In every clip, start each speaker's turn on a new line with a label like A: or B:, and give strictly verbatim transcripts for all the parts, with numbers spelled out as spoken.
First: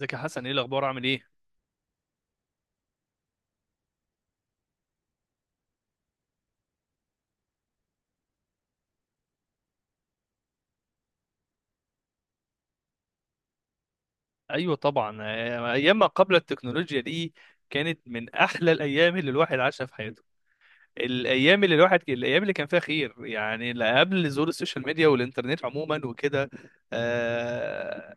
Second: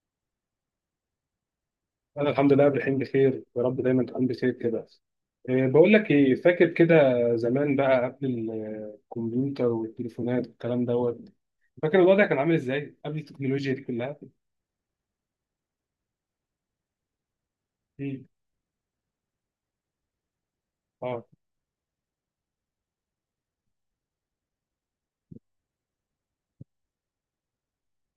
A: ازيك يا حسن، ايه الاخبار، عامل ايه؟
B: انا الحمد لله قبل الحين بخير. يا رب دايما تكون بخير كده. إيه، بقول لك ايه، فاكر كده زمان بقى قبل ال- الكمبيوتر والتليفونات والكلام دوت؟ فاكر الوضع كان عامل ازاي قبل التكنولوجيا دي كلها؟
A: ايوه طبعا، آه، ايام ما قبل التكنولوجيا دي كانت
B: مم.
A: من احلى الايام اللي الواحد عاشها في حياته.
B: اه،
A: الايام اللي الواحد الايام اللي كان فيها خير. يعني لا، قبل ظهور السوشيال ميديا والانترنت عموما وكده. آه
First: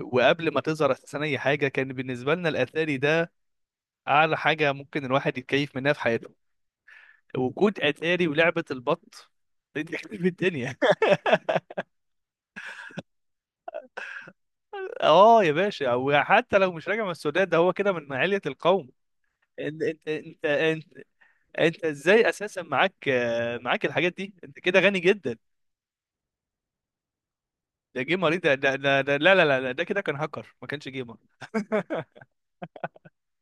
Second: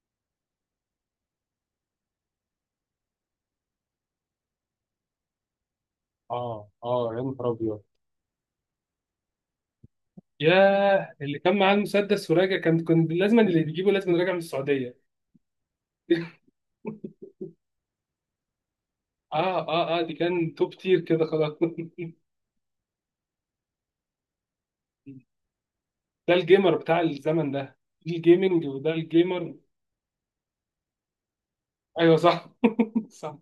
A: وقبل ما تظهر اساسا اي حاجه، كان بالنسبه لنا الاتاري ده اعلى حاجه ممكن الواحد يتكيف منها في حياته.
B: اه، اه، يا نهار
A: وجود
B: ابيض.
A: اتاري ولعبه البط دي تخرب الدنيا.
B: ياه، اللي كان معاه المسدس وراجع، كان كان لازم اللي بيجيبه لازم راجع من السعوديه.
A: اه يا باشا، وحتى لو مش راجع من السودان ده هو كده من علية القوم.
B: اه،
A: انت
B: اه، اه،
A: انت
B: دي
A: انت
B: كان توب
A: انت,
B: تير كده خلاص.
A: انت ازاي اساسا معاك، آه، معاك الحاجات دي؟ انت كده غني جدا.
B: ده الجيمر بتاع الزمن ده.
A: ده
B: دي
A: جيمر ايه؟ ده
B: الجيمنج
A: ده
B: وده
A: ده ده- لا لا
B: الجيمر.
A: لا لا، ده كده كان هاكر، ما كانش جيمر.
B: ايوه صح. صح.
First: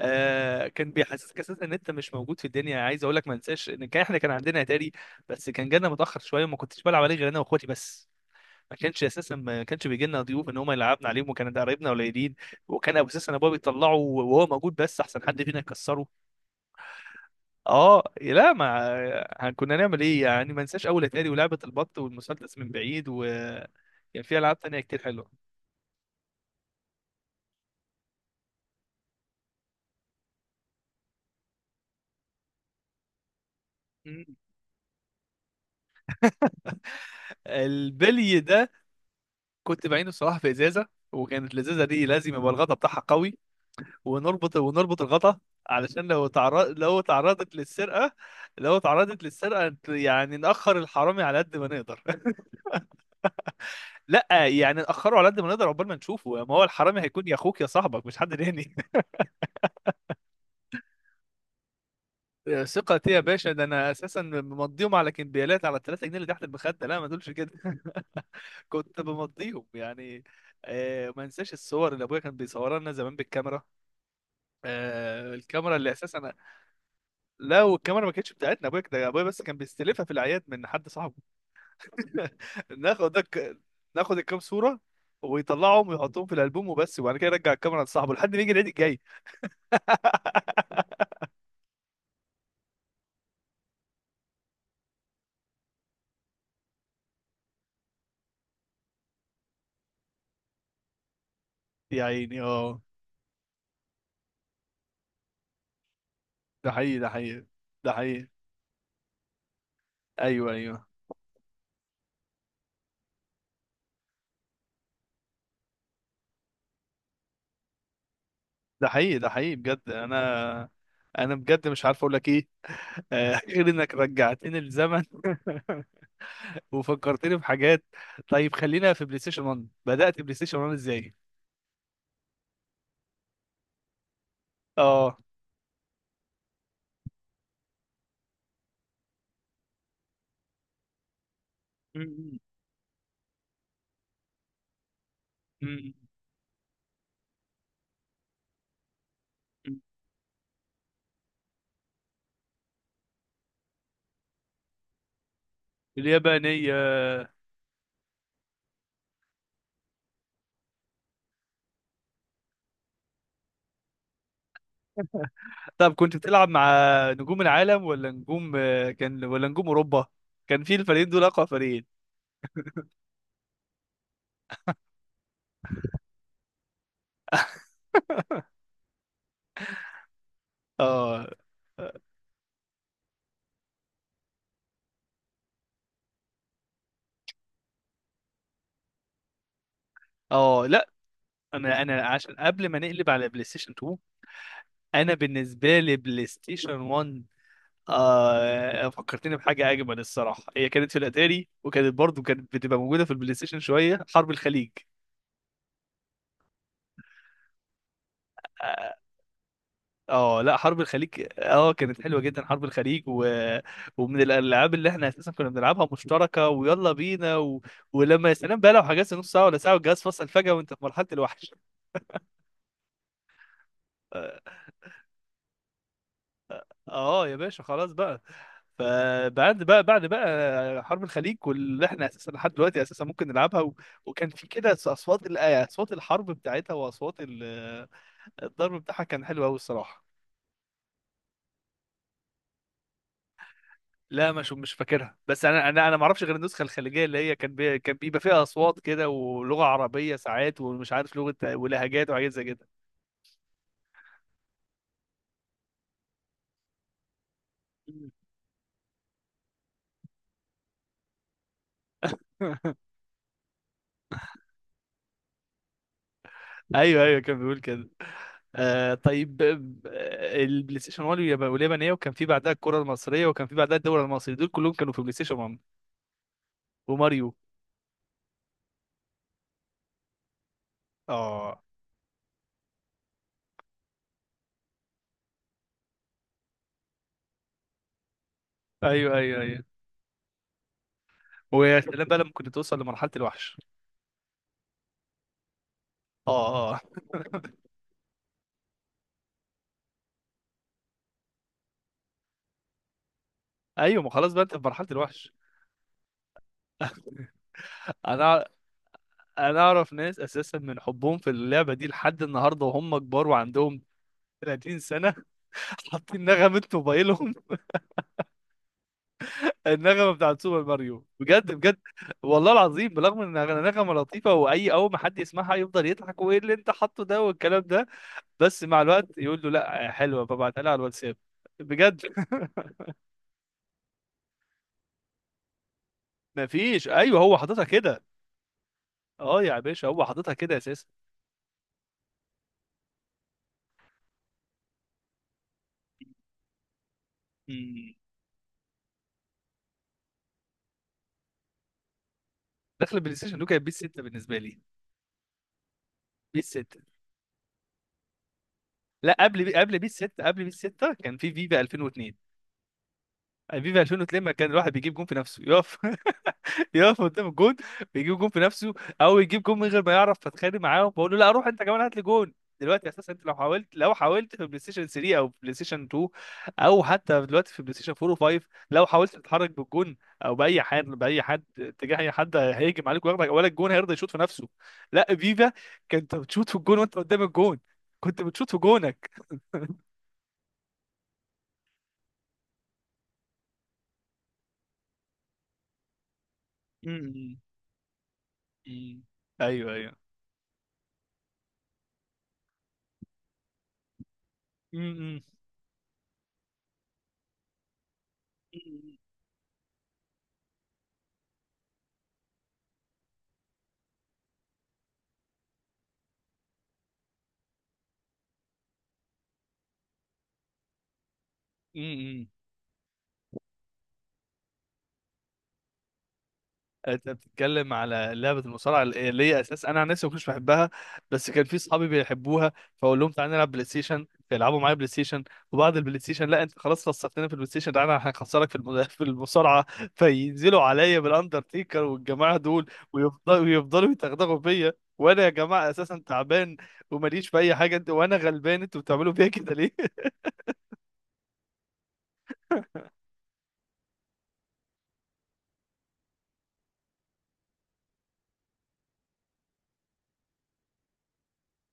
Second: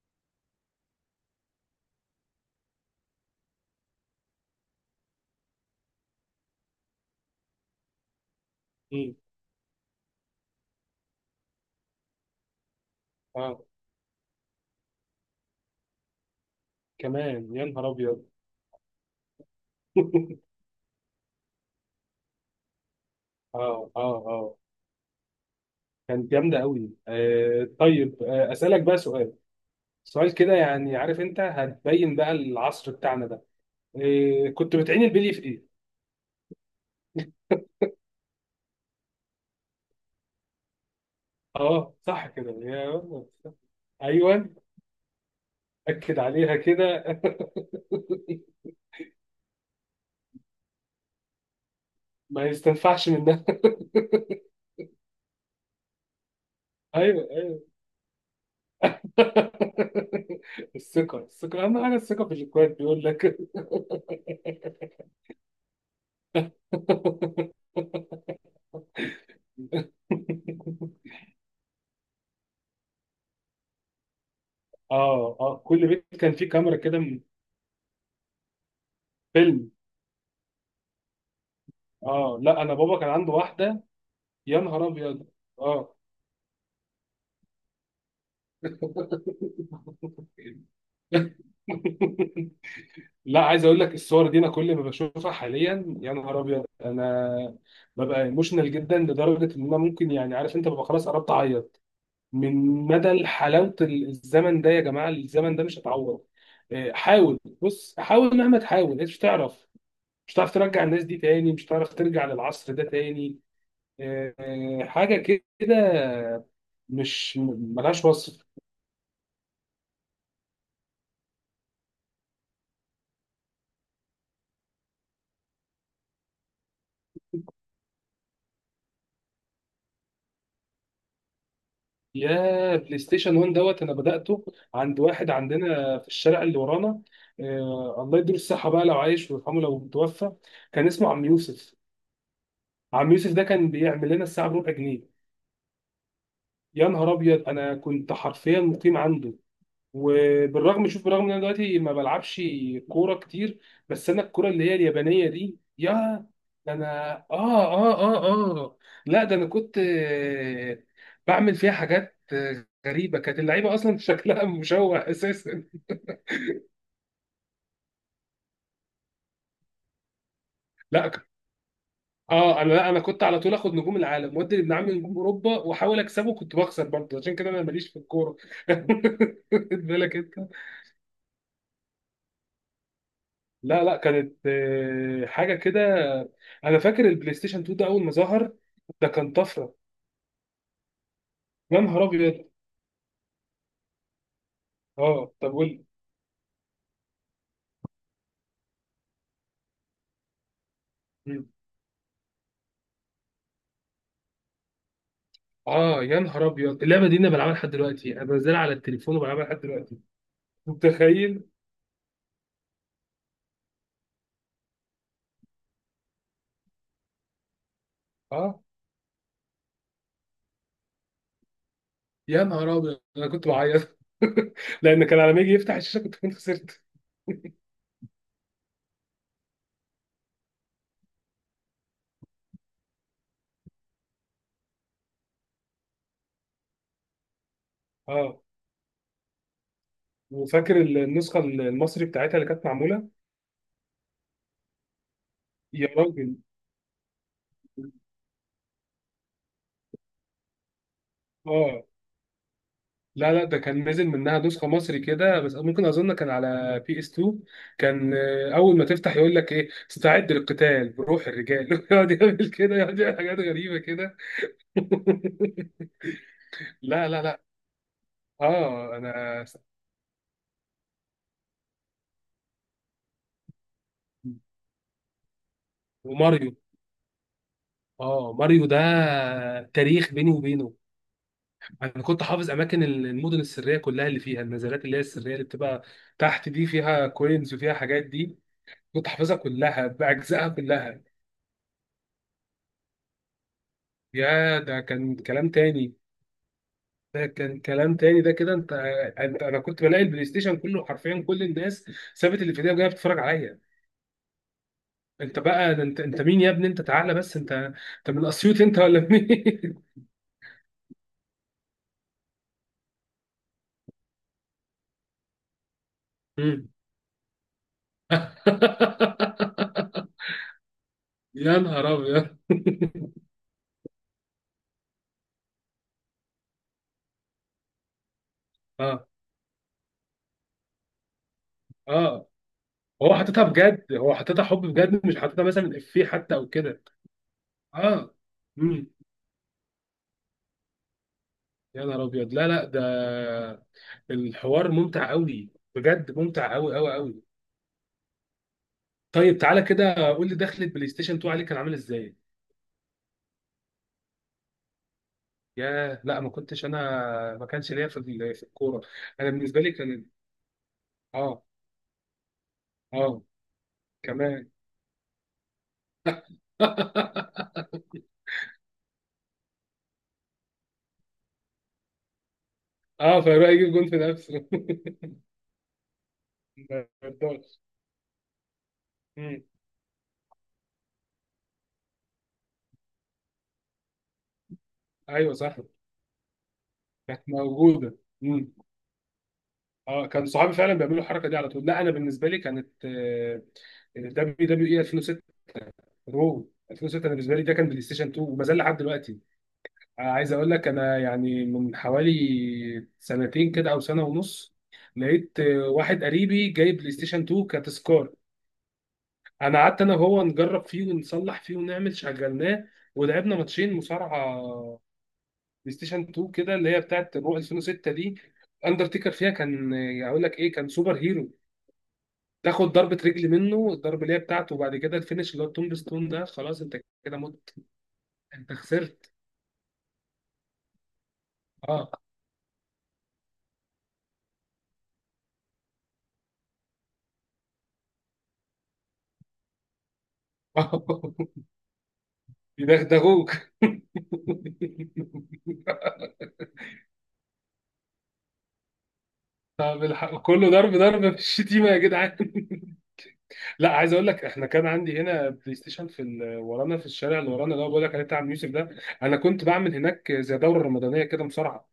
A: آه كان بيحسسك اساسا ان انت مش موجود في الدنيا. عايز اقول لك ما انساش ان كان احنا كان عندنا اتاري، بس كان جانا متاخر شويه وما كنتش بلعب عليه غير انا واخواتي بس. ما كانش
B: مم.
A: اساسا، ما كانش بيجي لنا ضيوف ان هم يلعبنا عليهم، وكان ده قرايبنا قليلين. وكان ابو اساسا ابويا
B: اه،
A: بيطلعه وهو موجود، بس احسن حد فينا يكسره.
B: كمان يا نهار
A: اه
B: ابيض.
A: لا، ما كنا نعمل ايه يعني؟ ما انساش اول اتاري ولعبه البط والمسدس من بعيد،
B: اه، اه،
A: وكان في
B: اه،
A: العاب تانية كتير حلوه.
B: كانت جامده قوي. آه طيب، آه اسالك بقى سؤال. سؤال كده، يعني عارف انت هتبين بقى العصر بتاعنا ده.
A: مم.
B: آه، كنت بتعين البلي في ايه؟
A: البلي ده كنت بعينه الصراحه في ازازه، وكانت الازازه
B: اه
A: دي
B: صح
A: لازم يبقى
B: كده
A: الغطا
B: يا
A: بتاعها قوي.
B: ولد. ايوه.
A: ونربط ونربط الغطا علشان
B: اكد
A: لو
B: عليها
A: تعرض لو
B: كده.
A: تعرضت للسرقه. لو تعرضت للسرقه يعني ناخر الحرامي على قد ما نقدر.
B: ما يستنفعش منها.
A: لا يعني ناخره على قد ما نقدر عقبال ما نشوفه. ما هو الحرامي
B: ايوه،
A: هيكون يا اخوك
B: ايوه.
A: يا صاحبك، مش حد تاني.
B: الثقه، الثقه اهم حاجه، الثقه في الاخوات بيقول
A: ثقتي يا
B: لك.
A: باشا، ده انا اساسا بمضيهم على كمبيالات على ثلاثة جنيه اللي تحت المخده. لا ما تقولش كده. كنت بمضيهم يعني. آه، ما انساش الصور اللي ابويا كان بيصورها لنا زمان بالكاميرا. آه
B: اه، اه،
A: الكاميرا
B: كل
A: اللي
B: بيت
A: اساسا،
B: كان فيه كاميرا كده من
A: لو الكاميرا ما كانتش بتاعتنا، ابويا ده، ابويا بس كان
B: فيلم.
A: بيستلفها في الاعياد من حد صاحبه.
B: اه، لا انا بابا كان
A: ناخد
B: عنده
A: دك...
B: واحده.
A: ناخد الكام
B: يا
A: صوره،
B: نهار ابيض.
A: ويطلعهم
B: اه.
A: ويحطهم في الالبوم وبس، وبعد كده يرجع الكاميرا لصاحبه لحد ما يجي العيد الجاي.
B: لا، عايز اقول لك، الصور دي انا كل ما بشوفها حاليا، يا نهار ابيض، انا ببقى ايموشنال جدا لدرجه ان انا ممكن، يعني عارف انت، ببقى خلاص قربت اعيط
A: يا عيني
B: من
A: اه.
B: مدى حلاوه الزمن ده. يا جماعه، الزمن ده مش هتعوض.
A: ده
B: آه،
A: حقيقي، ده
B: حاول،
A: حقيقي، ده
B: بص
A: حقيقي.
B: حاول، مهما تحاول انت مش هتعرف. مش هتعرف
A: ايوه
B: ترجع
A: ايوه،
B: الناس دي تاني، مش هتعرف ترجع للعصر ده تاني. آه، حاجه كده مش ملهاش وصف.
A: ده حقيقي، ده حقيقي بجد. انا انا بجد مش عارف اقول لك ايه. آه، غير انك رجعتني للزمن وفكرتني بحاجات. طيب، خلينا في بلاي ستيشن واحد. بدأت بلاي ستيشن واحد ازاي؟
B: يا بلاي ستيشن واحد دوت، انا بداته عند
A: اه.
B: واحد عندنا في الشارع اللي ورانا. آه، الله يديله الصحه بقى لو عايش، ويرحمه لو متوفى. كان اسمه عم يوسف.
A: م-
B: عم يوسف ده كان بيعمل لنا الساعه بربع جنيه.
A: م-
B: يا نهار ابيض، انا كنت حرفيا مقيم عنده.
A: م- م.
B: وبالرغم، شوف، بالرغم ان انا دلوقتي ما بلعبش كوره كتير، بس انا الكوره اللي هي اليابانيه دي يا
A: اليابانية.
B: ده انا، اه، اه، اه. اه. لا ده انا كنت آه، بعمل فيها حاجات آه، غريبه. كانت اللعيبه اصلا شكلها مشوه اساسا.
A: طب كنت بتلعب مع نجوم العالم ولا نجوم، آه، كان ولا نجوم اوروبا؟ كان في الفريقين
B: لا
A: دول
B: ك-
A: اقوى فريقين.
B: اه انا، لا انا كنت على طول اخد نجوم العالم، وادي ابن عمي نجوم اوروبا، واحاول اكسبه. كنت بخسر برضه، عشان كده انا ماليش في الكوره. خد بالك انت.
A: اه
B: لا لا، كانت آه، حاجه كده. انا فاكر البلاي ستيشن اتنين ده اول ما ظهر، ده كان طفره.
A: اه. لا،
B: يا
A: انا
B: نهار
A: انا عشان
B: ابيض.
A: قبل ما نقلب على بلاي ستيشن اتنين، انا
B: اه، طب قول
A: بالنسبه
B: لي.
A: لي بلاي ستيشن واحد. آه فكرتني بحاجة أجمل. الصراحة هي كانت في الأتاري،
B: مم.
A: وكانت برضو كانت بتبقى موجودة في البلاي ستيشن: شوية حرب الخليج.
B: اه يا نهار ابيض، اللعبه دي انا بلعبها لحد دلوقتي، انا بنزلها على
A: آه
B: التليفون وبلعبها لحد دلوقتي.
A: آه، لا، حرب الخليج
B: متخيل؟
A: آه كانت حلوة جدا. حرب الخليج، و... ومن الألعاب اللي إحنا أساسا كنا بنلعبها مشتركة ويلا بينا. و... ولما يا سلام
B: اه،
A: بقى، لو حجزت نص ساعة ولا ساعة والجهاز فصل فجأة وأنت في مرحلة الوحش.
B: يا نهار ابيض انا كنت بعيط،
A: آه،
B: لان كان على ما يجي يفتح الشاشه كنت كنت خسرت.
A: اه يا باشا، خلاص بقى. فبعد بقى، بعد بقى حرب الخليج، واللي احنا اساسا لحد دلوقتي اساسا ممكن نلعبها. و... وكان في كده اصوات ال- آه، اصوات الحرب بتاعتها واصوات ال...
B: اه.
A: الضرب بتاعها، كان حلو قوي الصراحه.
B: وفاكر النسخه المصري بتاعتها اللي كانت معموله؟
A: لا، مش مش فاكرها، بس انا انا
B: يا
A: انا ما اعرفش غير
B: راجل.
A: النسخه الخليجيه، اللي هي كان بي... كان بيبقى فيها اصوات كده ولغه عربيه ساعات، ومش عارف لغه
B: اه.
A: ولهجات وحاجات زي كده.
B: لا لا، ده كان نزل منها نسخة مصري كده، بس ممكن أظن كان على بي اس اتنين. كان آه، أول ما تفتح يقول لك إيه، استعد للقتال بروح الرجال. يقعد يعمل كده، يقعد يعمل حاجات غريبة كده.
A: ايوه
B: لا
A: ايوه،
B: لا
A: كان
B: لا.
A: بيقول كده. آه
B: آه
A: طيب
B: أنا.
A: آه، البلاي ستيشن واحد يبقى واليابانيه، وكان في بعدها الكره المصريه، وكان في بعدها الدوري المصري، دول كلهم كانوا في بلاي ستيشن واحد
B: وماريو.
A: وماريو.
B: آه، ماريو ده تاريخ بيني وبينه.
A: اه.
B: أنا كنت حافظ أماكن المدن السرية كلها، اللي فيها النزلات اللي هي السرية اللي بتبقى تحت، دي فيها كوينز وفيها حاجات دي. كنت
A: ايوه
B: حافظها
A: ايوه ايوه.
B: كلها بأجزائها كلها.
A: ويا سلام بقى لما كنت توصل لمرحله الوحش.
B: يا، ده كان كلام تاني.
A: اه اه.
B: ده كان كلام تاني. ده كده انت انت، انا كنت بلاقي البلاي ستيشن كله حرفيا، كل الناس سابت اللي في ايديها وجايه بتتفرج عليا.
A: ايوه، ما خلاص بقى انت في مرحله الوحش.
B: انت بقى ده، انت انت مين يا ابني؟ انت تعالى بس. انت انت من
A: انا
B: اسيوط انت ولا
A: انا
B: مين؟
A: اعرف ناس اساسا من حبهم في اللعبه دي لحد النهارده، وهم كبار وعندهم ثلاثين سنة سنه، حاطين نغمه
B: مم.
A: موبايلهم النغمه بتاعت سوبر ماريو. بجد
B: يا
A: بجد،
B: نهار ابيض.
A: والله العظيم. بالرغم ان النغمه لطيفه، واي اول ما حد يسمعها يفضل يضحك: وايه اللي انت حاطه ده والكلام ده، بس مع الوقت
B: اه،
A: يقول له لا حلوه فبعتها لها على الواتساب. بجد.
B: اه، هو حاططها بجد، هو حاططها حب بجد، مش حاططها مثلا افيه حتى او كده.
A: مفيش، ايوه، هو حاططها كده.
B: اه. امم
A: اه يا باشا، هو حاططها كده اساسا.
B: يا نهار ابيض، لا لا، ده الحوار ممتع قوي، بجد ممتع قوي قوي قوي.
A: مم.
B: طيب تعالى كده قول لي، دخلة بلاي ستيشن اتنين عليك كان عامل ازاي؟
A: دخل البلاي ستيشن دول كانت بيس ستة بالنسبه لي.
B: ياه، لا ما
A: بيس
B: كنتش انا.
A: ستة.
B: ما كانش ليا في ال- في الكوره.
A: لا،
B: انا
A: قبل بي...
B: بالنسبه لي
A: قبل بيس
B: كان،
A: ستة، قبل بيس ستة كان في
B: اه.
A: فيفا الفين واتنين
B: اه.
A: فيفا الفين واتنين لما كان
B: كمان.
A: الواحد بيجيب جون في نفسه يقف. يقف قدام الجون، بيجيب جون في نفسه، او يجيب جون من غير ما يعرف فاتخانق معاهم، فاقول له لا روح انت كمان هات لي جون. دلوقتي اساسا
B: اه،
A: انت لو
B: فيروح
A: حاولت
B: يجيب جون
A: لو
B: في
A: حاولت في
B: نفسه.
A: بلاي ستيشن تلاتة او بلاي ستيشن اتنين، او
B: ما
A: حتى دلوقتي
B: يرضاش.
A: في بلاي ستيشن اربعة و5، لو حاولت
B: مم.
A: تتحرك بالجون او باي حد باي حد اتجاه اي حد، هيهجم عليك وياخدك، ولا الجون هيرضى يشوط في نفسه. لا،
B: ايوه
A: فيفا
B: صح.
A: كنت بتشوط في الجون وانت قدام
B: كانت
A: الجون،
B: موجوده.
A: كنت
B: مم.
A: بتشوط في جونك.
B: اه، كان صحابي فعلا بيعملوا الحركه دي على طول. لا انا بالنسبه لي كانت دبليو دبليو اي ألفين وستة، رو
A: م-
B: ألفين وستة. انا بالنسبه
A: م-
B: لي ده كان بلاي ستيشن اتنين وما زال لحد
A: م.
B: دلوقتي.
A: ايوه ايوه.
B: عايز اقول لك انا، يعني من حوالي سنتين كده او سنه ونص،
A: م-
B: لقيت آه، واحد قريبي جايب بلاي ستيشن اتنين كتذكار.
A: م.
B: انا قعدت انا وهو نجرب فيه ونصلح فيه ونعمل شغلناه، ولعبنا ماتشين مصارعه بلاي ستيشن اتنين كده، اللي هي بتاعت رو ألفين وستة دي. اندرتيكر فيها كان، آه، اقول لك ايه، كان سوبر هيرو.
A: امم.
B: تاخد ضربة رجل منه، الضربة اللي هي بتاعته، وبعد كده الفينش اللي هو التومب ستون ده، خلاص، انت
A: انت
B: كده مت،
A: بتتكلم على لعبه
B: انت
A: المصارعه
B: خسرت.
A: اللي هي اساس انا عن نفسي ما كنتش بحبها، بس كان في
B: اه.
A: اصحابي بيحبوها، فاقول لهم تعالى نلعب بلاي ستيشن، فيلعبوا معايا بلاي ستيشن، وبعد البلاي ستيشن: لا انت خلاص خسرتنا في البلاي ستيشن، تعالى هنخسرك في الم- في المصارعه. فينزلوا عليا بالاندرتيكر والجماعه دول،
B: يدغدغوك.
A: ويفضلوا ويفضلوا يتغدغوا فيا، وانا يا جماعه اساسا تعبان وماليش في اي حاجه، انت وانا غلبان، انتوا بتعملوا فيا كده ليه؟
B: طب الحق كله، ضرب ضرب في الشتيمه يا جدعان. لا عايز اقول لك، احنا كان عندي هنا بلاي ستيشن في ال- ورانا، في الشارع اللي ورانا اللي هو بقول لك عليه بتاع عم يوسف ده. انا كنت بعمل هناك زي دوره رمضانيه كده مصارعه،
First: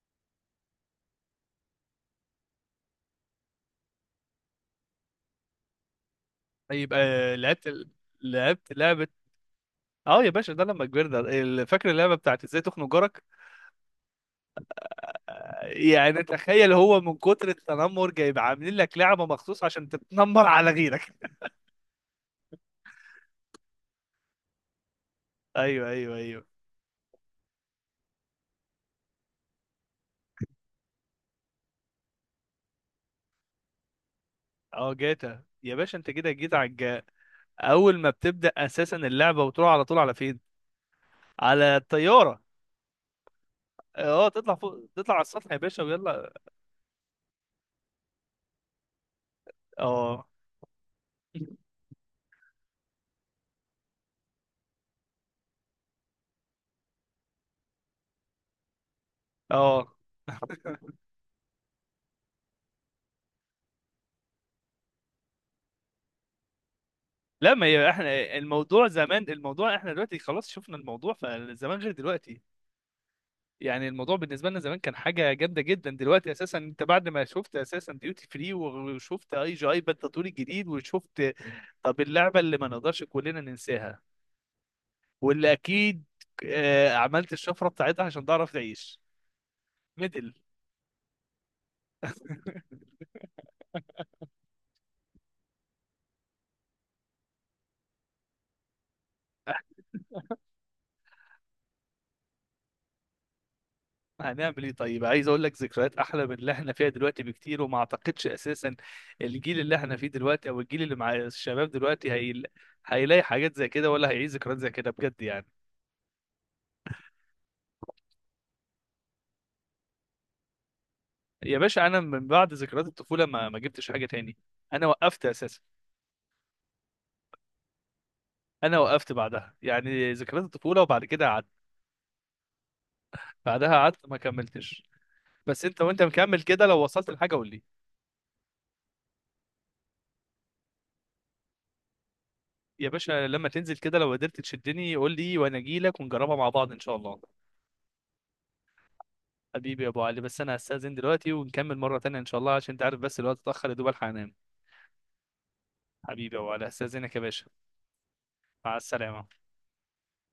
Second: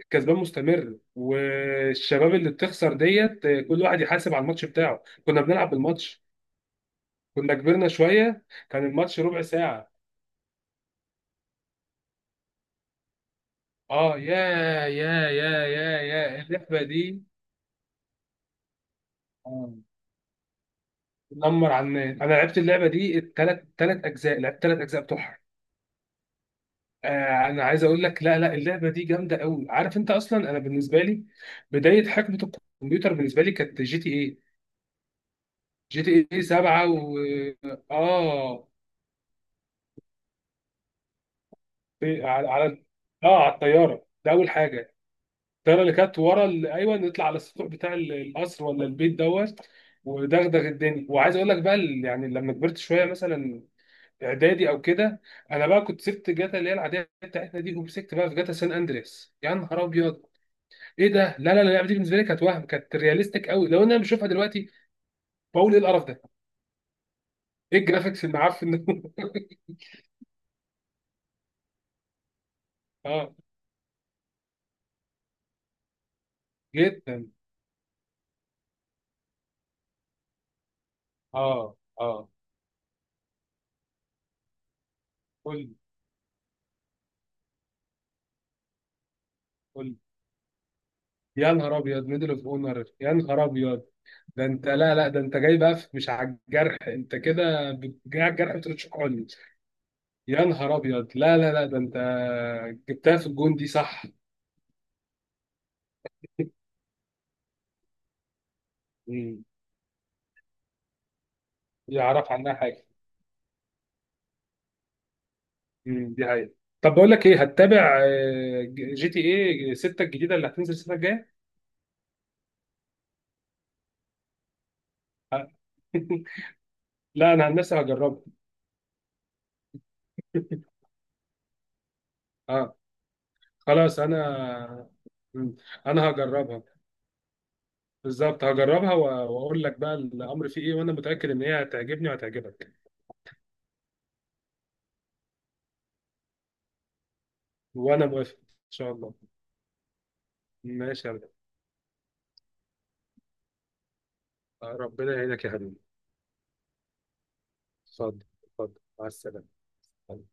B: الكسبان مستمر والشباب اللي بتخسر ديت. كل واحد يحاسب على الماتش بتاعه، كنا بنلعب بالماتش.
A: طيب، آه،
B: كنا
A: لعبت
B: كبرنا شويه،
A: لعبت
B: كان
A: لعبه.
B: الماتش ربع ساعه.
A: اه يا باشا، ده لما كبرنا ال- فاكر اللعبه بتاعت ازاي تخنق جارك؟
B: اه، يا يا يا يا
A: يعني
B: يا
A: تخيل،
B: اللعبه
A: هو من
B: دي.
A: كتر التنمر جايب عاملين لك لعبه مخصوص
B: آه.
A: عشان تتنمر على غيرك.
B: نمر على الناس. انا لعبت اللعبه دي، الثلاث ثلاث اجزاء، لعبت ثلاث اجزاء بتوعها.
A: ايوه ايوه ايوه.
B: آه انا عايز اقول لك، لا لا، اللعبه دي جامده قوي. عارف انت اصلا، انا بالنسبه لي بدايه حقبه الكمبيوتر بالنسبه لي كانت جي تي ايه
A: اه، جاتا يا باشا،
B: جي
A: انت
B: تي
A: كده
B: ايه
A: جيت على
B: سبعة
A: الجا.
B: و،
A: اول ما بتبدا
B: اه،
A: اساسا اللعبه وتروح على طول على فين؟ على
B: في-
A: الطياره.
B: على على اه، على الطياره
A: اه،
B: ده اول
A: تطلع فوق،
B: حاجه.
A: تطلع على السطح يا
B: الطياره
A: باشا،
B: اللي كانت
A: ويلا.
B: ورا ال، ايوه نطلع على السطوح بتاع ال- القصر ولا البيت دوت،
A: اه
B: ودغدغ الدنيا. وعايز اقول لك بقى ال- يعني لما كبرت شويه مثلا اعدادي او كده، انا بقى كنت سبت جاتا اللي هي العاديه بتاعتنا دي، ومسكت بقى في جاتا سان اندريس. يا نهار
A: اه.
B: ابيض، ايه ده، لا لا لا، اللعبه دي بالنسبه لي كانت وهم، كانت رياليستيك قوي، لو إن انا بشوفها دلوقتي بقول ايه القرف ده،
A: لا، ما
B: ايه
A: هي
B: الجرافيكس
A: احنا
B: المعفن
A: الموضوع
B: ده؟
A: زمان، الموضوع احنا دلوقتي خلاص شفنا، الموضوع فزمان غير دلوقتي.
B: اه.
A: يعني الموضوع بالنسبه لنا زمان كان حاجه جامده جدا، دلوقتي اساسا انت بعد ما
B: جدا.
A: شفت اساسا ديوتي فري، وشفت اي جي اي بالتطوير الجديد وشفت.
B: اه،
A: طب
B: اه.
A: اللعبه اللي ما نقدرش كلنا ننساها، واللي
B: قول.
A: اكيد آه، عملت الشفره بتاعتها عشان تعرف تعيش:
B: قول.
A: ميدل.
B: يا نهار ابيض، ميدل اوف اونر. يا نهار ابيض، ده انت، لا لا، ده انت جاي بقى في- مش على الجرح، انت كده بت- جاي على الجرح بترشقني. يا نهار ابيض، لا لا لا، ده انت جبتها في الجون دي صح.
A: هنعمل ايه طيب؟ عايز اقول لك ذكريات احلى من اللي احنا فيها دلوقتي بكتير، وما اعتقدش اساسا الجيل اللي احنا فيه دلوقتي او الجيل اللي مع الشباب دلوقتي،
B: يعرف
A: هي...
B: عنها حاجه.
A: هيلاقي حاجات زي كده ولا هيعيش ذكريات زي كده بجد يعني.
B: امم دي حقيقة. طب بقول لك ايه، هتتابع آه، ج- جي تي ايه ستة الجديده اللي هتنزل السنه الجايه؟
A: يا باشا، انا من بعد ذكريات الطفوله ما ما جبتش حاجه تاني. انا وقفت
B: آه.
A: اساسا.
B: لا انا عن نفسي هجربها.
A: انا وقفت بعدها، يعني ذكريات الطفوله وبعد كده قعدت
B: اه
A: بعدها،
B: خلاص،
A: قعدت ما
B: انا.
A: كملتش.
B: مم.
A: بس انت وانت
B: انا
A: مكمل
B: هجربها
A: كده، لو وصلت لحاجه قول لي.
B: بالظبط، هجربها و- واقول لك بقى الامر فيه ايه، وانا متاكد ان هي هتعجبني وهتعجبك.
A: يا باشا، لما تنزل كده لو قدرت تشدني قول لي، وانا اجي لك ونجربها مع بعض ان شاء الله.
B: وانا موافق ان شاء الله.
A: حبيبي يا ابو علي، بس انا هستاذن
B: ماشي يا عبد.
A: دلوقتي ونكمل مره تانية ان شاء الله، عشان انت عارف بس الوقت اتاخر، يا دوب الحق انام.
B: آه، ربنا يعينك يا حبيبي.
A: حبيبي يا ابو علي، هستاذنك يا باشا.
B: اتفضل،
A: مع
B: اتفضل، مع
A: السلامه.
B: السلامه.